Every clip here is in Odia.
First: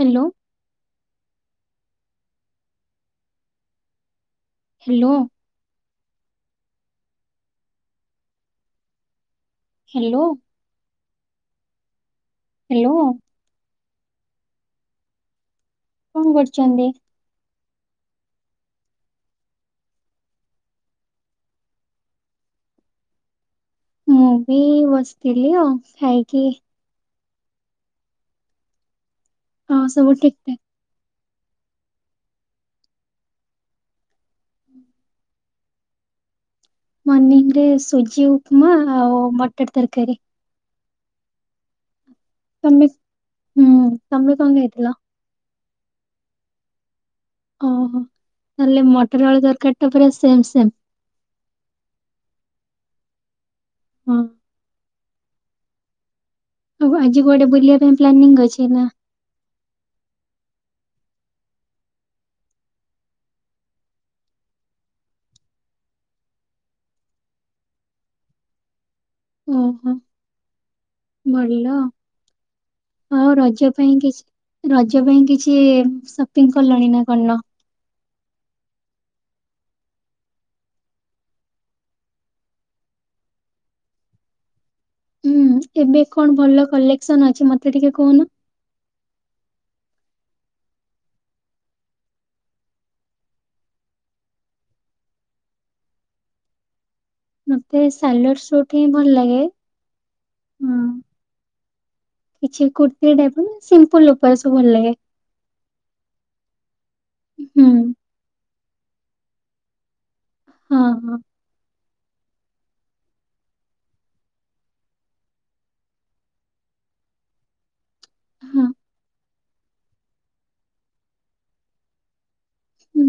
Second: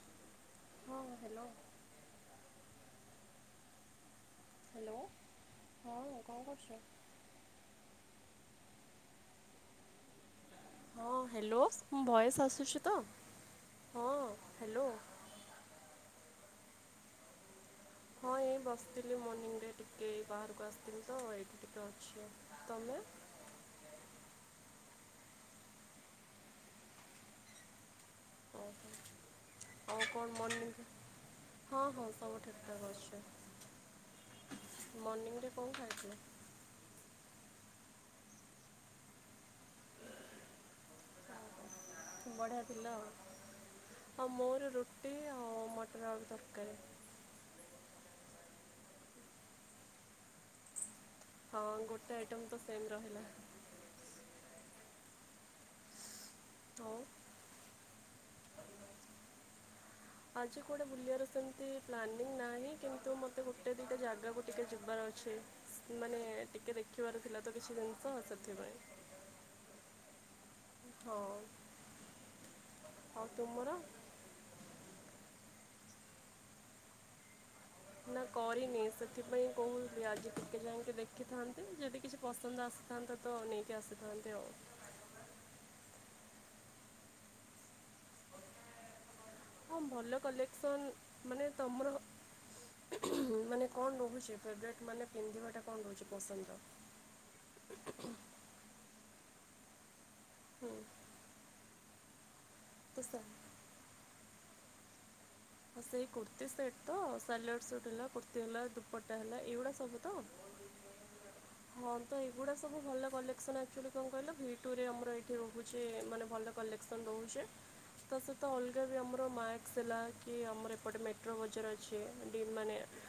ହେଲୋ। ହଁ ହେଲୋ। ହ୍ୟାଲୋ। ହାଲୋ। ହଁ କଣ କରୁଚୁ? ହାଲୋ। ହଁ ହେଲୋ ମ ଭଏସ୍ ଆସୁଚି ତ ହ୍ୟାଲୋ ହଁ ହାଲୋ। କଣ କରୁଚନ୍ତି? ହଁ ଏଇ ବସଥିଲି ମର୍ଣ୍ଣିଂ ରେ ଟିକେ ବାହାରକୁ ଆସିଥିଲି ତ ଏଇଠି ଟିକେ ଅଛି ଆଉ। ତମେ। ମୁଁ ବି ବସିଥିଲି ଆଉ ଖାଇକି। ହଁ ଅହ ଆଉ ସବୁ କଣ ଠିକ ଠାକ। ମନି ହଁ ହଁ ସବୁ ଠିକ୍ ଠାକ୍ ଅଛି ମର୍ଣ୍ଣିଂରେ କଣ ଖାଇଥିଲ? ମନିଙ୍ଗ ରେ ସୁଜି ଉପମା ଆଉ ମଟର ତରକାରୀ। ବଢ଼ିଆ ତମେ ଥିଲା ଆଉ ହୁଁ ହଁ ତମେ କଣ ମୋର ଖାଇଥିଲ? ରୁଟି ଆଉ। ର ତରକାରୀ। ଅହ ତାହେଲେ ମଟର ଆଳୁ ତରକାରୀ ଟା ପୁରା ସେମ୍ ସେମ୍। ହଁ ଗୋଟେ ଆଇଟମ ତ ସେମ୍ ରହିଲା। ହଁ ଆଉ ଆଜି କୁଆଡେ ବୁଲିବା ପାଇଁ ପ୍ଲାନିଂ ଅଛି ନା। ଆଜି କୁଆଡେ ବୁଲିବାର ସେମତି ପ୍ଲାନିଂ ନାହିଁ କିନ୍ତୁ ମୋତେ ଗୋଟେ ଦିଟା ଜାଗାକୁ ଟିକେ ଯିବାର ଅଛି। ସେମାନେ ଟିକେ ଦେଖିବାର ଥିଲା ତ କିଛି ଜିନିଷ ସେଥିପାଇଁ। ଓହୋ ହଁ ଭଲ ଆଉ ରଜ ପାଇଁ କିଛି ରଜ ପାଇଁ କିଛି ସପିଂ କଲଣି ନା କରିନ? ନା କରିନି ସେଥିପାଇଁ କହୁଥିଲି ଆଜି ଟିକେ ଯାଇଁ କି ଦେଖିଥାନ୍ତି ଯଦି କିଛି ପସନ୍ଦ ଆସ ଥାନ୍ତା ତ ନେଇକି ଆସିଥାନ୍ତି ଆଉ। ହୁଁ ଏବେ କଣ ଭଲ କଲେକ୍ସନ ଅଛି ମତେ ଟିକେ କହୁନ। ହଁ ଭଲ କଲେକ୍ସନ୍ ମାନେ ତମର ମାନେ କଣ ରହୁଚି ଫେବରେଟ ମାନେ ପିନ୍ଧିବାଟା କଣ ରହୁଚି ପସନ୍ଦ? ମତେ ସାଲ୍ୱାର ସୁଟ ହିଁ ଭଲ ଲାଗେ। ହୁଁ। ହଁ। କିଛି କୁର୍ତ୍ତୀ ତ ଟାଇପ ସିମ୍ପୁଲ ଲୋକ ସବୁ ଭଲ ଲାଗେ। ସେଇ କୁର୍ତ୍ତୀ ସେଟ୍ ତ ସାଲୱାର ହୁଁ ସୁଟ୍ ହେଲା କୁର୍ତ୍ତୀ ହେଲା ଦୁପଟା ହେଲା ଏଇଗୁଡା ସବୁ ତ। ହଁ ହଁ। ହଁ ତ ଏଇଗୁଡା ସବୁ ଭଲ କଲେସନ ଆକ୍ଚୁଆଲି କଣ କହିଲ ଭି ଟୁରେ ଆମର ଏଇଠି ରହୁଛି ମାନେ ଭଲ କଲେ କଲେକ୍ସନ ରହୁଛି। [unintelligible] ତା ସହିତ ହଁ ଅଲଗା ବି ଆମର ମାକ୍ସ ହେଲା କି ଆମର ଏପଟେ ମେଟ୍ରୋ ବଜାର ଅଛି ମାନେ ହୁଁ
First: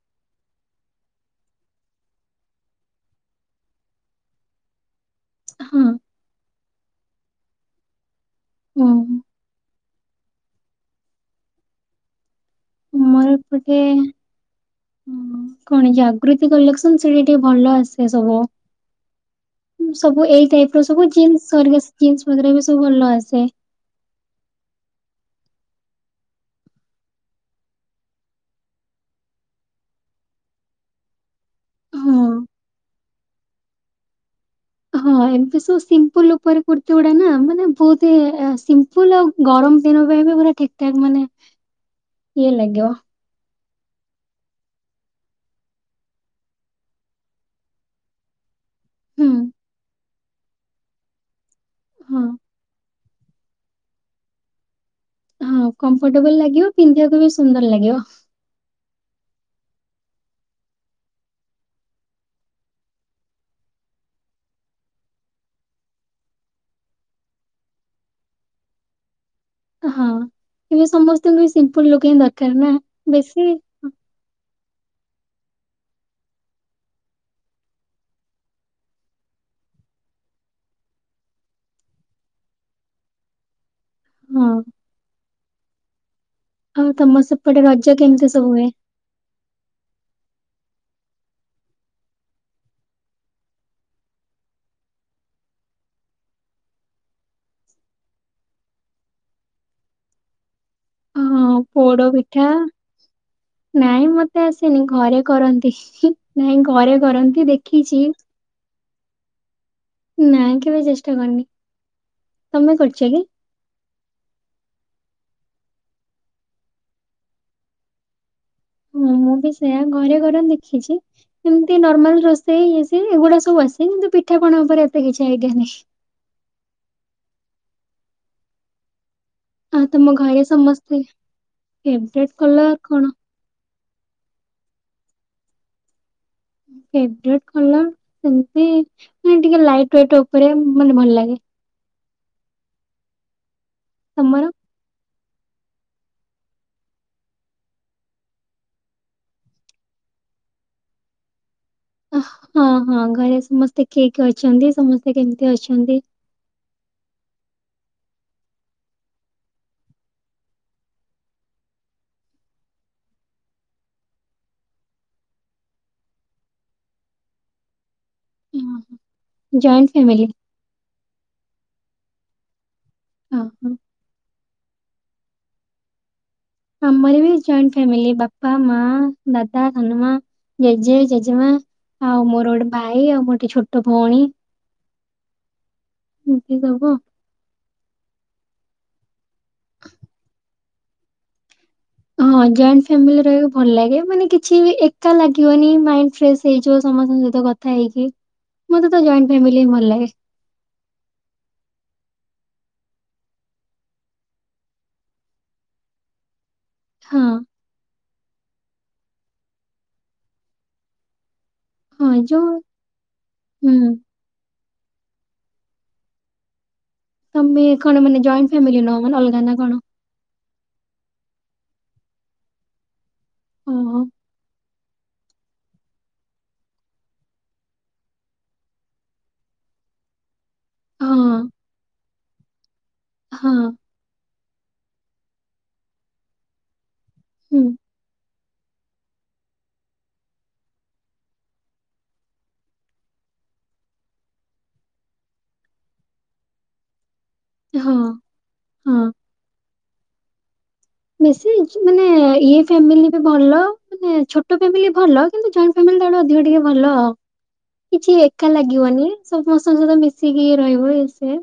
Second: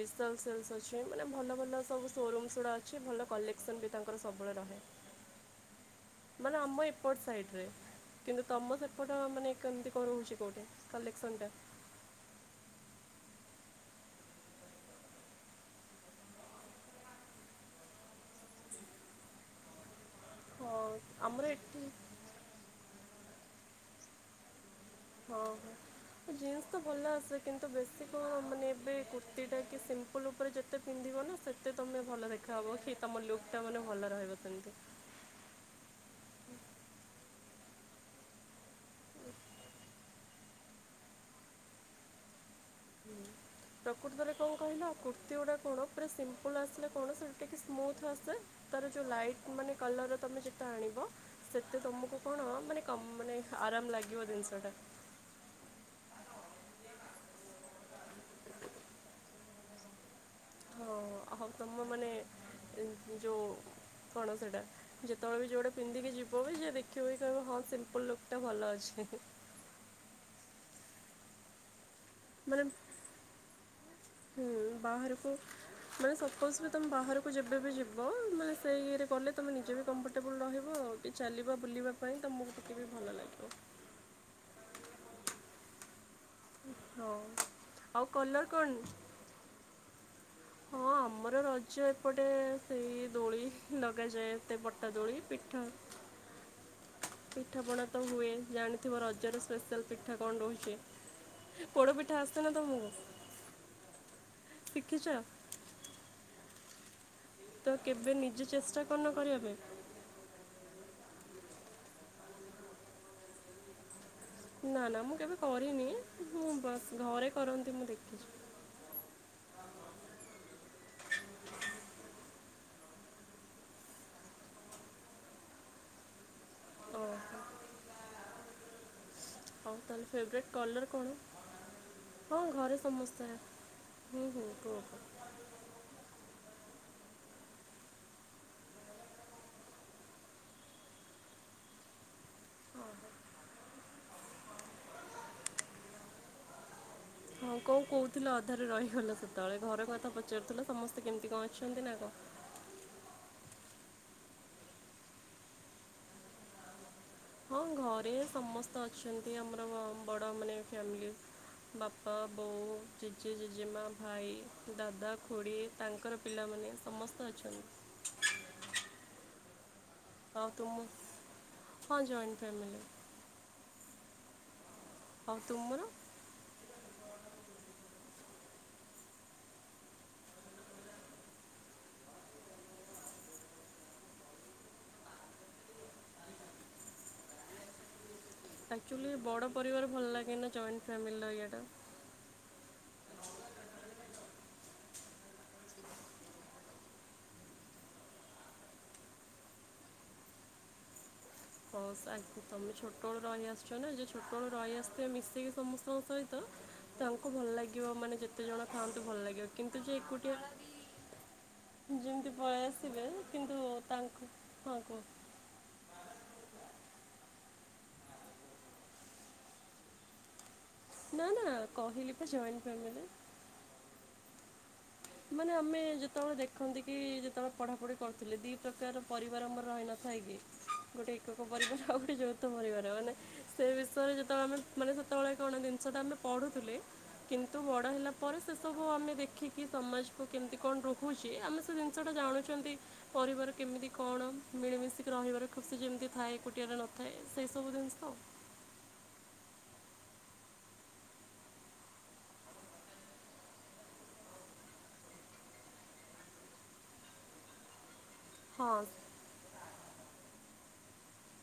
ଵିଶାଲ୍ ସେଲସ୍ ଭଲ ଭଲ ସବୁ ସୋରୁମସ୍ ଗୁଡା ଅଛି। ଅଛି ଭଲ କଲେକ୍ସନ୍ ବି ତାଙ୍କର ସବୁବେଳେ ରହେ। ହଁ। ମାନେ ଆମ ଏପଟ ସାଇଟରେ କିନ୍ତୁ ତମ ହୁଁ ସେପଟ ମାନେ କେମିତି କଣ ରହୁଛି କେଉଠି? ତ ଲେକ୍ସନ୍ଟା। ମୋରପଟେ। ହ କଣ ଜାଗୃତି କଲେକ୍ସନ୍ ସେଟି ଟିକେ ଭଲ ଆସେ ସବୁ। ସବୁ ଏଇ ଟାଇପ ହଁ ର ସବୁ ଜିନ୍ସ ଆମର ସର ଏଠି ଜିନ୍ସ ଭ ବି ସବୁ ଭଲ ଆସେ। ହଁ। ଜିନ୍ସ ତ ଭଲ ଆସେ କିନ୍ତୁ ବେଶୀ କଣ ମାନେ ଏବେ କୁର୍ତ୍ତୀଟା କି ସିମ୍ପଲ୍ ଉପରେ ଯେ ତେ ପିନ୍ଧିବ ନା ସେତେ ତମେ ହଁ। ଭଲ ଦେଖାହବ କି ତମ ଲୁକ୍ ଟା ମାନେ ଭଲ ରହିବ ସେମିତି। ହଁ ଏମତି ସବୁ ସିମ୍ପଲ ଉପରେ କୁର୍ତ୍ତିୀ ଗୁଡା ନା ମାନେ ବହୁତି ସି ଫୁଲ ଆଉ ଗରମ ଦିନ ପାଇଁ ବି ପୁରା ଠିକ ଠାକ ମାନେ ଇଏ ଲାଗିବ। ପ୍ରକୃତରେ କଣ କହିଲା କୁର୍ତ୍ତୀ ଗୁଡା କଣ ପୁରା ସିମ୍ପଲ ଆସିଲା କଣ ସେଠା ଟିକେ ସ୍ମୁଥ ଆସେ ତାର ଯୋଉ ହୁଁ ଲାଇଟ୍ ମାନେ କଲର ତମେ ସେତେ ଆଣିବ ସେତେ ହଁ। ତମକୁ କଣ ମାନେ କ ମାନେ ଆରାମ ଲାଗିବ ଜିନିଷଟା। ହଁ କମ୍ଫର୍ଟେବଲ ଲାଗିବ ପିନ୍ଧିବାକୁ ବି ସୁନ୍ଦର ଲାଗିବ। ହଁ ହଉ ତମ ମାନେ ଯୋଉ କଣ ସେଟା? ଯେତେବେଳେ ବି ଯଉଟା ପିନ୍ଧିକି ଯିବ ବି ଯିଏ ଦେଖିବ ବି କହିବ ହଁ ସିମ୍ପଲ ଲୁକ୍ ଟା ଭଲ ଅଛି। ହୁଁ ହୁଁ। ହଁ ଏବେ ସମସ୍ତଙ୍କୁ ବି ସିମ୍ପଲ ଲୁକ ହି ଦରକାର ମାନେ ନା ବେଶୀ ହୁଁ ବାହାରକୁ ମାନେ ସପୋଜ୍ ବି ତୁମେ ବାହାରକୁ ଯେବେ ବି ଯିବ ମାନେ ସେଇ ଇଏରେ କଲେ ତୁମେ ନିଜେ ବି କମ୍ଫର୍ଟେବୁଲ୍ ରହିବ ଆଉ ଟ ଚାଲିବା ବୁଲିବା ପାଇଁ ତ ମକୁ ଟିକେ ବି ଭଲ ଲାଗିବ। ହଁ। ଆଉ ହଁ ତମ ସେପଟେ ରଜ ଆଉ କେମିତି କଲର୍ ସବୁ ହୁଏ? କଣ? ହଁ ଆମର ରଜ ଏପଟେ ସେଇ ଦୋଳି ଲଗାଯାଏ ଏତେ ବଟା ଦୋଳି ପିଠା ପିଠାପଣା ତ ହୁଏ ଜାଣିଥିବ ରଜର ସ୍ପେଶାଲ୍ ପିଠା କଣ ରହୁଛି? ହଁ ପୋଡ ପୋଡ଼ପିଠା ଆସେ ପିଠା ନା ତମକୁ ନାଇଁ ମତେ ଆସେନି ଶିଖିଛ ଘରେ କରନ୍ତି। ନାଇଁ ଘରେ କରନ୍ତି। ତ ଦେଖିଛି କେବେ ନିଜେ ଚେଷ୍ଟା କଣ କରିବା ପାଇଁ? ନାଇଁ କେବେ ଚେଷ୍ଟା କରିନି ତମେ କରୁଛ କି? ନା ନା ମୁଁ କେବେ କରିନି ମୁଁ ବାସ୍ ଘରେ କରନ୍ତି ମୁଁ ଦେଖିଛି। ହଁ ମୁଁ ବି ସେଇୟା ଘରେ ଘର ଦେଖିଛି। ଏମିତି ନର୍ମାଲ ରୋଷେଇ ଇଏ ସିଏ ଏଗୁଡା ସବୁ ଆସେ କିନ୍ତୁ ପିଠା କଣ ଉପରେ ଏତେ କିଛି ଆଇଡିଆ ନାହିଁ। ଓହୋ। ହଉ ଆଉ ତମ ତାହେଲେ ଘରେ ଫେବରେଟ୍ କଲର୍ ସମସ୍ତେ କଣ? ଫେବରେଟ ହଁ କଲର ଘରେ କଣ? ସମସ୍ୟା। ହୁଁ ହୁଁ ହଁ। ଫେବରେଟ କଲର୍ ସେମତି ମାନେ ଟିକେ ଲାଇଟ ୱେଟ୍ ଉପରେ ମାନେ ଭଲ ଲାଗେ। ତମର। ହଁ କୋଉ କହୁଥିଲେ ଅଧାରେ ରହିଗଲେ ସେତେବେଳେ ଘର କଥା ପଚାରୁଥିଲ ସମସ୍ତେ କେମିତି କଣ ଅଛନ୍ତି ନା କଣ ହଁ ହଁ ଘରେ ସମସ୍ତେ କିଏ କି ଅଛନ୍ତି? ସମସ୍ତେ କେମିତି ଅଛନ୍ତି? ହଁ, ଘରେ ସମସ୍ତ ଅଛନ୍ତି। ଆମର ବଡ ମାନେ ଫ୍ୟାମିଲି। ବାପା, ବୋଉ, ଜେଜେ, ଜେଜେମା, ଭାଇ, ଦାଦା, ଖୋଡ଼ି ତାଙ୍କର ପିଲାମାନେ ସମସ୍ତେ ଅଛନ୍ତି। ହଁ। Joint family. ହ ତୁମ ହଁ ଜଏଣ୍ଟ ଫ୍ୟାମିଲି। ହ ହ। ହଉ ତୁମର। ଆମର ବି ଜଏଣ୍ଟ ଫ୍ୟାମିଲି ବାପା, ମା, ଦାଦା, ହନୁମା ଜେଜେ, ଜେଜେମା, ଆଉ ମୋରଡେ ଭାଇ ଆଉ ମୋର ଟିକେ ଛୋଟ ଭଉଣୀ ଏମତି ସବୁ। ଆକ୍ଚୁଆଲି ବଡ଼ ପରିବାର ଭଲ ଲାଗେ ନା ଜଏଣ୍ଟ ଫ୍ୟାମିଲିର ଏଆଟା। ହଁ ଜଏଣ୍ଟ ଫ୍ୟାମିଲି ରହିବାକୁ ଭଲ ଲାଗେ। ମାନେ କିଛି ଏକା ଲାଗିବନି। ମାଇଣ୍ଡ ଫ୍ରେଶ ହେଇଯିବ। ସମସ୍ତଙ୍କ ସହିତ କଥ ଥା ହେଇକି ମତେ ତ ଜଏଣ୍ଟ ଫ୍ୟାମିଲି ହିଁ ଭଲ ଲାଗେ। ହଁ ଆ ତମେ ଛୋଟବେଳୁ ରହିଆସିଛ ନା ଯେ ଛୋଟବେଳୁ ରହିଆସିିଥିବ ମିଶିକି ସମସ୍ତଙ୍କ ସହିତ ହଁ ତାଙ୍କୁ ଭଲ ଲାଗିବ ମାନେ ଯେତେ ଜଣ ଖାଆନ୍ତି। ଭଲ ଲାଗିବ କିନ୍ତୁ ଯେ ଏକୁଟିଆ ହଁ ଯେମିତି ଯୋଉ ପଳେଇଆସିବେ। କିନ୍ତୁ ହୁଁ ତାଙ୍କୁ ହଁ କୁହ ତମେ କଣ ମାନେ ଜଏଣ୍ଟ ଫ୍ୟାମିଲି ନୁଁହ ମାନେ ଅଲଗା ନା କଣ? ନା ନା କହିଲି ପା ଜଏଣ୍ଟ ଫ୍ୟାମିଲି। ଓହୋଃ। ମାନେ ଆମେ ଯେତେବେଳେ ଦେଖନ୍ତି କି ଯେତେବେଳେ ପଢାପଢି କରୁଥିଲେ। ଦି ପ୍ରକାର ପରିବାର ଆମର ରହିନଥାଏ କି? ଗୋଟେ ହଁ ଏକକ ପରିବାର ଆଉ ଗୋଟେ ଯୌଥ ପରିବାର। ମାନେ ହଁ ସେ ବିସ [unintelligible] ଯେତେବେଳେ ଆମେ ସେତେବେଳେ କଣ ଜିନିଷଟା ଆମେ ପଢୁଥିଲେ। କିନ୍ତୁ ହୁଁ ବଡ଼ ହେଲା ପରେ ସେ ସବୁ ଆମେ ଦେଖିକି। ସମାଜକୁ କେମିତି କଣ ରହୁଛି। ଆମେ ସେ ଜିନିଷଟା ଜାଣୁଛନ୍ତି। ପରିବାର କେମିତି କଣ ମିଳିମିଶିକି ରହିବାର ଖୁସି ଯେମିତି ଥାଏ। ଏକୁଟିଆରେ ନ ଥାଏ ସେଇସବୁ ହଁ ଜିନିଷ ହଁ। ବେଶି [unintelligible] ମାନେ ଇଏ ଫ୍ୟାମିଲି ବି ଭଲ। ମାନେ ଛୋଟ ଫ୍ୟାମିଲି ଭଲ। କିନ୍ତୁ ଜଏଣ୍ଟ ଫ୍ୟାମିଲି ତାଠୁ ଅଧିକ ଟିକେ ଭଲ କିଛି ଏକା ହଁ ଲାଗିବନି ସବୁ ସମସ୍ତଙ୍କ ସହିତ ମିଶିକି ରହିବ। ଇଏ ସିଏ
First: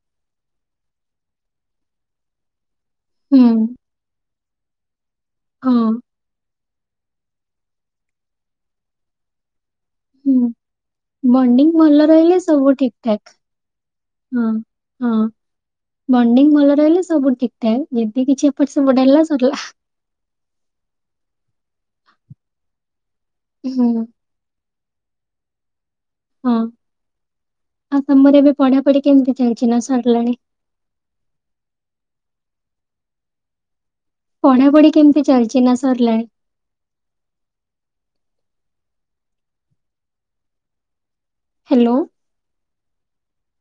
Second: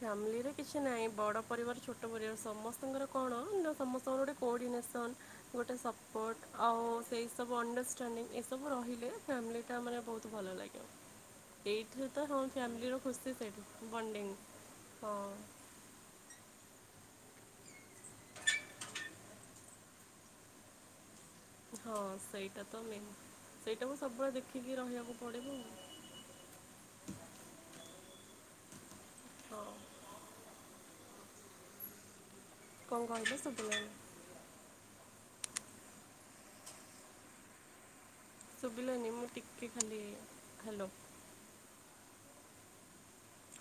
ଫ୍ୟାମିଲିରେ କିଛି ନାହିଁ। ବଡ ପରିବାର ଛୋଟ ପରିବାର ସମସ୍ତଙ୍କର କଣ ହୁଁ ସମସ୍ତଙ୍କର ଗୋଟେ କୋର୍ଡିନେସନ୍ ହଁ ଗୋଟେ ସପୋର୍ଟ। ଆଉ ସେଇ ସବୁ ଅଣ୍ଡରଷ୍ଟାଣ୍ଡିଙ୍ଗ। ଏସବୁ ରହିଲେ ଫ୍ୟାମିଲିଟା ମାନେ ବହୁତ ହୁଁ ଭଲ ଲାଗିବ। ବଣ୍ଡିଙ୍ଗ ଭଲ ଏଇଠି ତ ରହିଲେ ହଁ ସବୁ ଠିକ ଫ୍ୟାମିଲିର ଠାକ ଖୁସି ସେଇଠି ବଣ୍ଡିଙ୍ଗ। ହଁ। ହଁ। ବଣ୍ଡିଙ୍ଗ ଭଲ ରହିଲେ। ସବୁ ଠିକ୍ ଠାକ ଯଦି କିଛି ଏପଟ ସେପଟ ହେଲା ସରିଲା। ହଁ, ସେଇଟା ତ ମେନ୍। ହୁଁ ସେଇଟାକୁ ସବୁବେଳେ ଦେଖିକି ରହିବାକୁ ପଡିବ ଆଉ ହଁ ଆଉ ସମରେ ଏବେ ପଢା ପଢି କେମିତି ଚାଲିଛି ଆଉ ହଁ ନା ସରିଲାଣି। କଣ କହିଲେ ଶୁଭିଲାନି ପଢା ପଢି କେମିତି ଚାଲିଛି ନା ସରିଲାଣି। ଶୁଭିଲାନିି, ମୁଁ ଟିିକେ ଖାଲି ହ୍ୟାଲୋ ହ୍ୟାଲୋ।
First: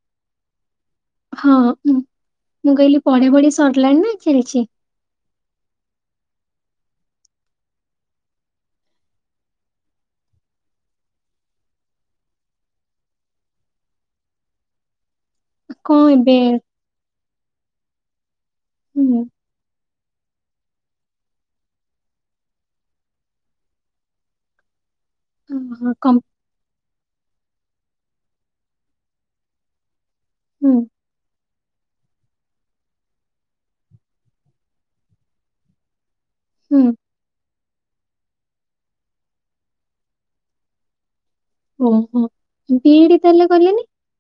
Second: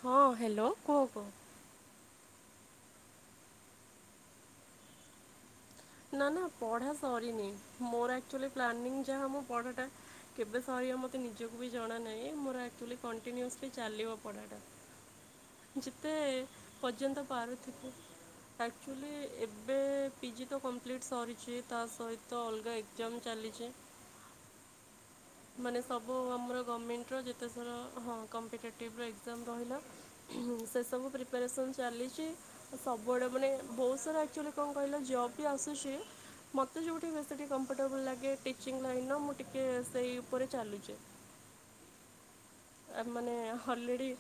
ହଁ, ହ୍ୟାଲୋ କୁହ କୁହ। ହଁ, ମୁ ମୁଁ କହିଲି ପଢି ପଢି ସରିଲାଣି ନା ଚଲିଛି। ନା ନା ପଢା ସରିନ ମୋର ଆକଚୁଆଲି ପ୍ଲାନିଂ ଯାହା ମୁ ପଢାଟା କେବେ ସରିବ ମୋତେ ନିଜକୁ ବି ଜଣା ନାହିଁ। ମୋର ଆକଚୁଆଲି କଣ୍ଟିନ୍ୟୁୟସଲି ଚାଲିବ ପଢ଼ାଟା। ହ [inaudible] ଯେତେ ପର୍ଯ୍ୟନ୍ତ ପାରୁଥିବେ। ଆକଚୁଆଲି ହୁଁ ଏବେ ପି ଜି ତ କମ୍ପ୍ଲିଟ୍ ସରିଛି। ତା ସହିତ ଅଲଗା ଏକଜାମ ଚାଲିଛି। ମାନେ ହଁ ସବୁ କମ୍ ଆମର ଗମେଣ୍ଟର ଯେ ଥର ହଁ କମ୍ପିଟେଟିଭ ର ଏକଜାମ ରହିଲା ହୁଁ ସେସବୁ ପ୍ରି ପ୍ରିପାରେସନ୍ ଚାଲିଛି ସବୁଆଡ଼େ ମାନେ ବହୁତ ସାରା ଆକଚୁଆଲି କଣ କହିଲା ଜବ୍ ଆସୁଛି ହୁଁ ମତେ ଯୋଉଟ ଟିକେ ବେଶି ଟିକେ କମ୍ଫର୍ଟେବୁଲ୍ ଲାଗେ ଟିଚିଂ ଲାଇନର ମୁଁ ଟିକି ସେଇ ଉପରେ ଚାଲୁଛି। ଓହୋ। ବି ତା ଇ ଡି ମାନେ ତାହେଲେ କଲେନି ହଲେଡ଼ି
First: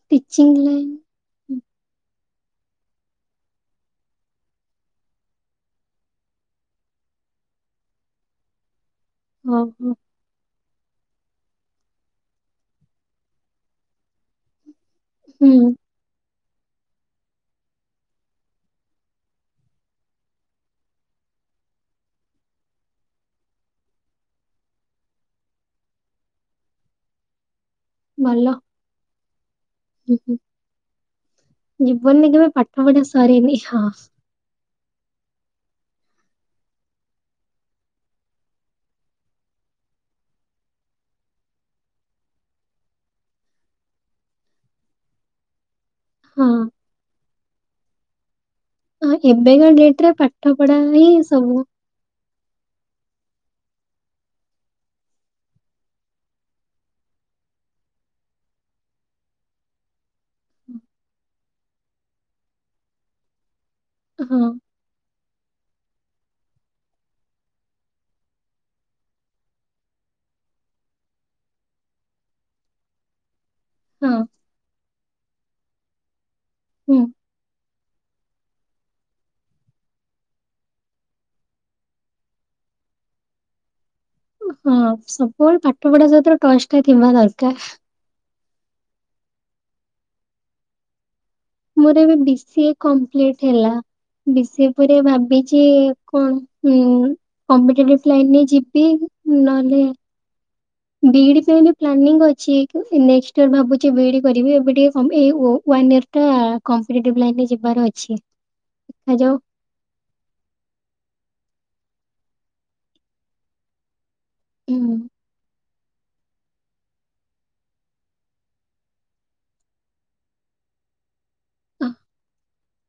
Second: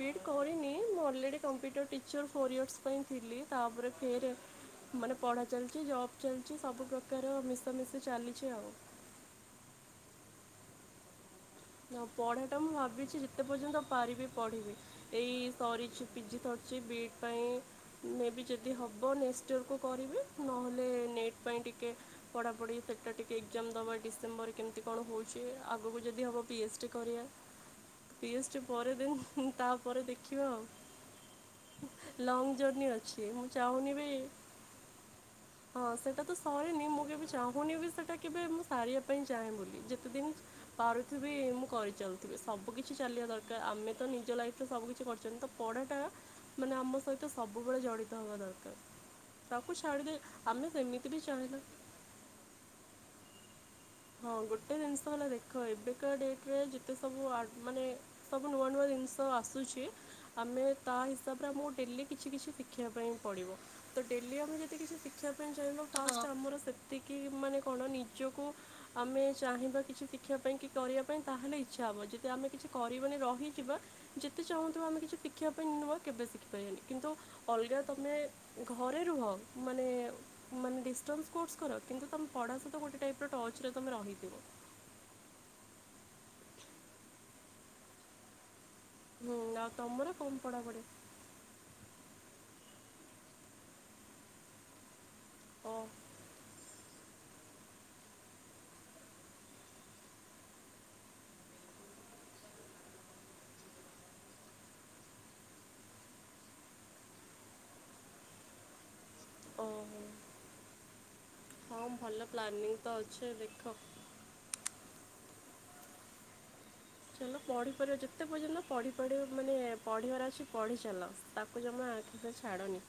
ବିଡ଼୍ ଟିଚିଂ କରିନି ଲାଇନ୍ ମୁଁ already computer teacher four years ପାଇଁ ଥିଲି ତାପରେ ଫେର୍ ମାନେ ପଢା ଚାଲିଛି ଜବ ଚାଲିଛି ସବୁ ପ୍ରକାର ମିଶା ମିଶି ଚାଲିଛି ଆଉ। ଓହୋ। ନ ପଢାଟା ମୁଁ ଭାବିଛି ଯେତେ ପର୍ଯ୍ୟନ୍ତ ପାରିବି ପଢିବି। ଏଇ ହୁଁ ସରିଛିି ପି ଜି ସରିଛି ବି ଡ଼ ପାଇଁ ମେ ବି ଯଦି ହେବ ନେକ୍ସଟ ଇୟରକୁ କରିଵି ନହେଲେ ନେଟ୍ ପାଇଁ ଟିକେ ପଢାପଢି ସେଟା ଟିକେ ଏକଜାମ ଦବା ଡିସେମ୍ବର କେମିତି କଣ ହଉଛି ଆଗକୁ ଯଦି ହବ ପି ହେଚ ଡି କରିବା ପି ହେଚ ଭଲ। ଡି ପରେ ଦେନ ତାପରେ ହୁଁ, ହୁଁ। ଦେଖିବା ଆଉ। ଜୀବନରେ କେବେ ଲଙ୍ଗ ପାଠ ଜର୍ଣ୍ଣି ପଢା ଅଛି ମୁଁ ସରେନି ହଁ ଚାହୁଁନି ବି ହଁ ସେଟା ତ ସରେନି। ମୁଁ କେବେ ଚାହୁଁନି ବି ସେଟା କେବେ ମୁଁ ସାରିବା ପାଇଁ ଚାହେଁ ବୋଲି ଯେତେ ଦିନ୍ [unintelligible] ତଥାବି ମୁଁ କରିଚାଲୁଥିବି ସବୁ କିିଛି ଚାଲିବା ଦରକାର। ଆମେ ତ ନିଜ ଲାଇଫିରେ ସବୁକିଛି କରିଚନ୍ତି ତ ପଢା ଟା ହଁ। ମାନେ ଆମ ସହିତ ସବୁବେଳେ ଜଡିତ ହବା ଦରକାର। ହଁ ଏବେକା ତାକୁ ଡେଟରେ ଛାଡିଦେ ପାଠ ଆମେ ପଢା ହିଁ ସେମିତି ବି ସବୁ ଚାହିଁଲେ ହଁ ଗୋଟେ ଜିନିଷ ହେଲା ଦେଖ ଏବେ ଆଜିକା ଡେଟରେ ଯେତେ ସବୁ ଆଡ୍ ମାନେ ସବୁ ନୂଆ ନୂଆ ଜିନିଷ ଆସୁଚି। ଆମେ ତା ହିସାବରେ ଆମକୁ ଡେଲି କିଛି କିଛି ଶିଖିବା ପାଇଁ ପଡିବ। ତ ଡେଲି ହଁ ଆମେ ଯଦି କିଛି ଶିଖିବା ପାଇଁ ଚାହିଁବ ଫାଷ୍ଟ ଆମର ସେତିକି ମାନେ କଣ ନିଜକୁ ଆମେ ଚାହିଁବା କିଛି ଶିଖିବା ପାଇଁ କି କରିବା ପାଇଁ ତାହେଲେ ଇଚ୍ଛା ହବ। ଯଦି ଆମେ କିଛି କରିବାନି ରହିଯିବା ହଁ। ଯେତେ ଚାହୁଁଥିବା ଆମେ କିଛି ଶି ଖିବା ପାଇଁ [unintelligible] କେବେ ଶିଖିପାରିବନି ହୁଁ କିନ୍ତୁ ଅଲଗା ତମେ ଘରେ ରୁହ ମାନେ ମାନେ ଡିଷ୍ଟାନ୍ସ କୋର୍ସ କର କିନ୍ତୁ ତମ ପଢା ସହିତ ଗୋଟେ ଟାଇପର ଟର୍ଚ୍ଚରେ ତମେ ରହିଥିବ। ହଁ ସବୁବେଳେ ପାଠ ପଢା ସହିଚ ଟଚ୍ଚଟା ଥିବା ଦରକାର। ହୁଁ ଆଉ ତମର କଣ ପଢାପଢି? ମୋର ଏବେ ବି ସିଏ କମ୍ପ୍ଲିଟ ହେଲା ବି ସିଏ ପରେ ଭାବିଚି ଓ କଣ ହୁଁ କମ୍ପିଟେଟିଭ୍ ଲାଇନରେ ଯିବି ନହେଲେ ବିଇଡି ପାଇଁ ବି ପ୍ଲାନିଂ ଅଛି ନେକ୍ସଷ୍ଟ ଇୟର ଭାବୁଚି ବିଇଡି କରିବି ଏବେ ଟିକେ କଣଏଇ ଉ ୱାନ୍ ଇୟର। ଟା କମ୍ପିଟେଟିଭ୍ ଲାଇନରେ ଯିବାର ଅଛି ଦେଖାଯାଉ। ଓହୋ ହଁ ଭଲ ପ୍ଲାନିଂ ତ ଅଛି ଦେଖ। ହୁଁ। ଚାଲ ପଢିପାରିବ ଯେତେ ପର୍ଯ୍ୟନ୍ତ ପଢିପାରିବ ମାନେ ପଢିବାର ଅଛି ପଢି ଚାଲ। ତାକୁ ଜମା ଆଖିରେ ଛାଡନି।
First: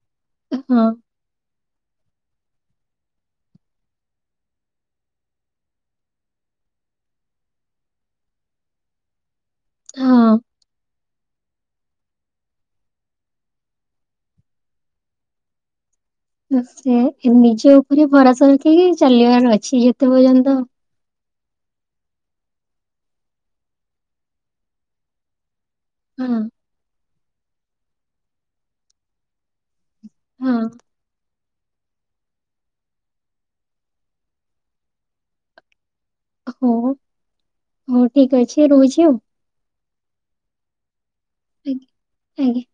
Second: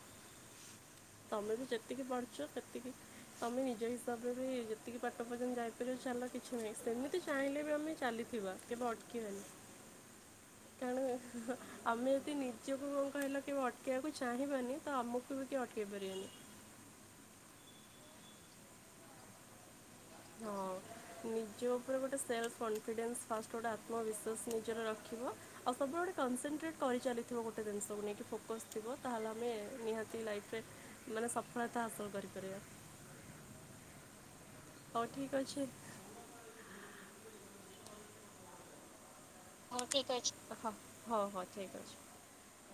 ହଁ ତମେ ବି ଯେତିକି ପାରୁଚ ସେତିକି ତମେ ନିଜ ହିସାବରେ ବି ଯେତିକି ପାଟ ପର୍ଯ୍ୟନ୍ତ ଯାଇପାରିବ ଚାଲ କିଛି ନାହିଁ ସେମିତି ଚାହିଁଲେ ବି ଆମେ ଚାଲିଥିବା। କେବେ ଅଟକିବାନି। ହଁ। [unintelligible] ଆମେ ଯଦି ନିଜକୁ କଣ କହିଲ କେବେ ଅଟକେଇବାକୁ ଚାହିଁବାନି ତ ଆମକୁ ବି କେହି ଅଟକେଇ ପାରିବେନି। ସେ ନିଜ ଉପରେ ଭରସା ରଖିକି ଚାଲିବାର ଅଛି। ହଁ। ପର୍ଯ୍ୟନ୍ତ ନିଜ ଉପରେ ଗୋଟେ ସେଲ୍ଫ କନଫିଡେନ୍ସ ଫାଷ୍ଟ ଗୋଟେ ଆତ୍ମବିଶ୍ୱାସ ନିଜର ରଖିବ। ଆଉ ସବୁବେଳେ ହଁ କନସେନଟ୍ରେଟ୍ କରିଚାଲିଥିବ ଗୋଟେ ଜିନିଷକୁ ନେଇକି ଫୋକସ୍ ଥିବ ତାହେଲେ ଆମେ ନିହା ହଁ ଲାଇଫିରେ ମାନେ ସଫଳତା ହାସଲ କରିପାରିବା। ହୋଉ ଠିକ୍ ଅଛି। ହୋଉ ହୋଉ ଠିକ୍ ଅଛି ରହୁଚି ଆଉ। ହୋଉ ଠିକ୍ ଅଛି ରଖ ହୋଉ ହୋଉ। ଆଜ୍ଞା ଆଜ୍ଞା।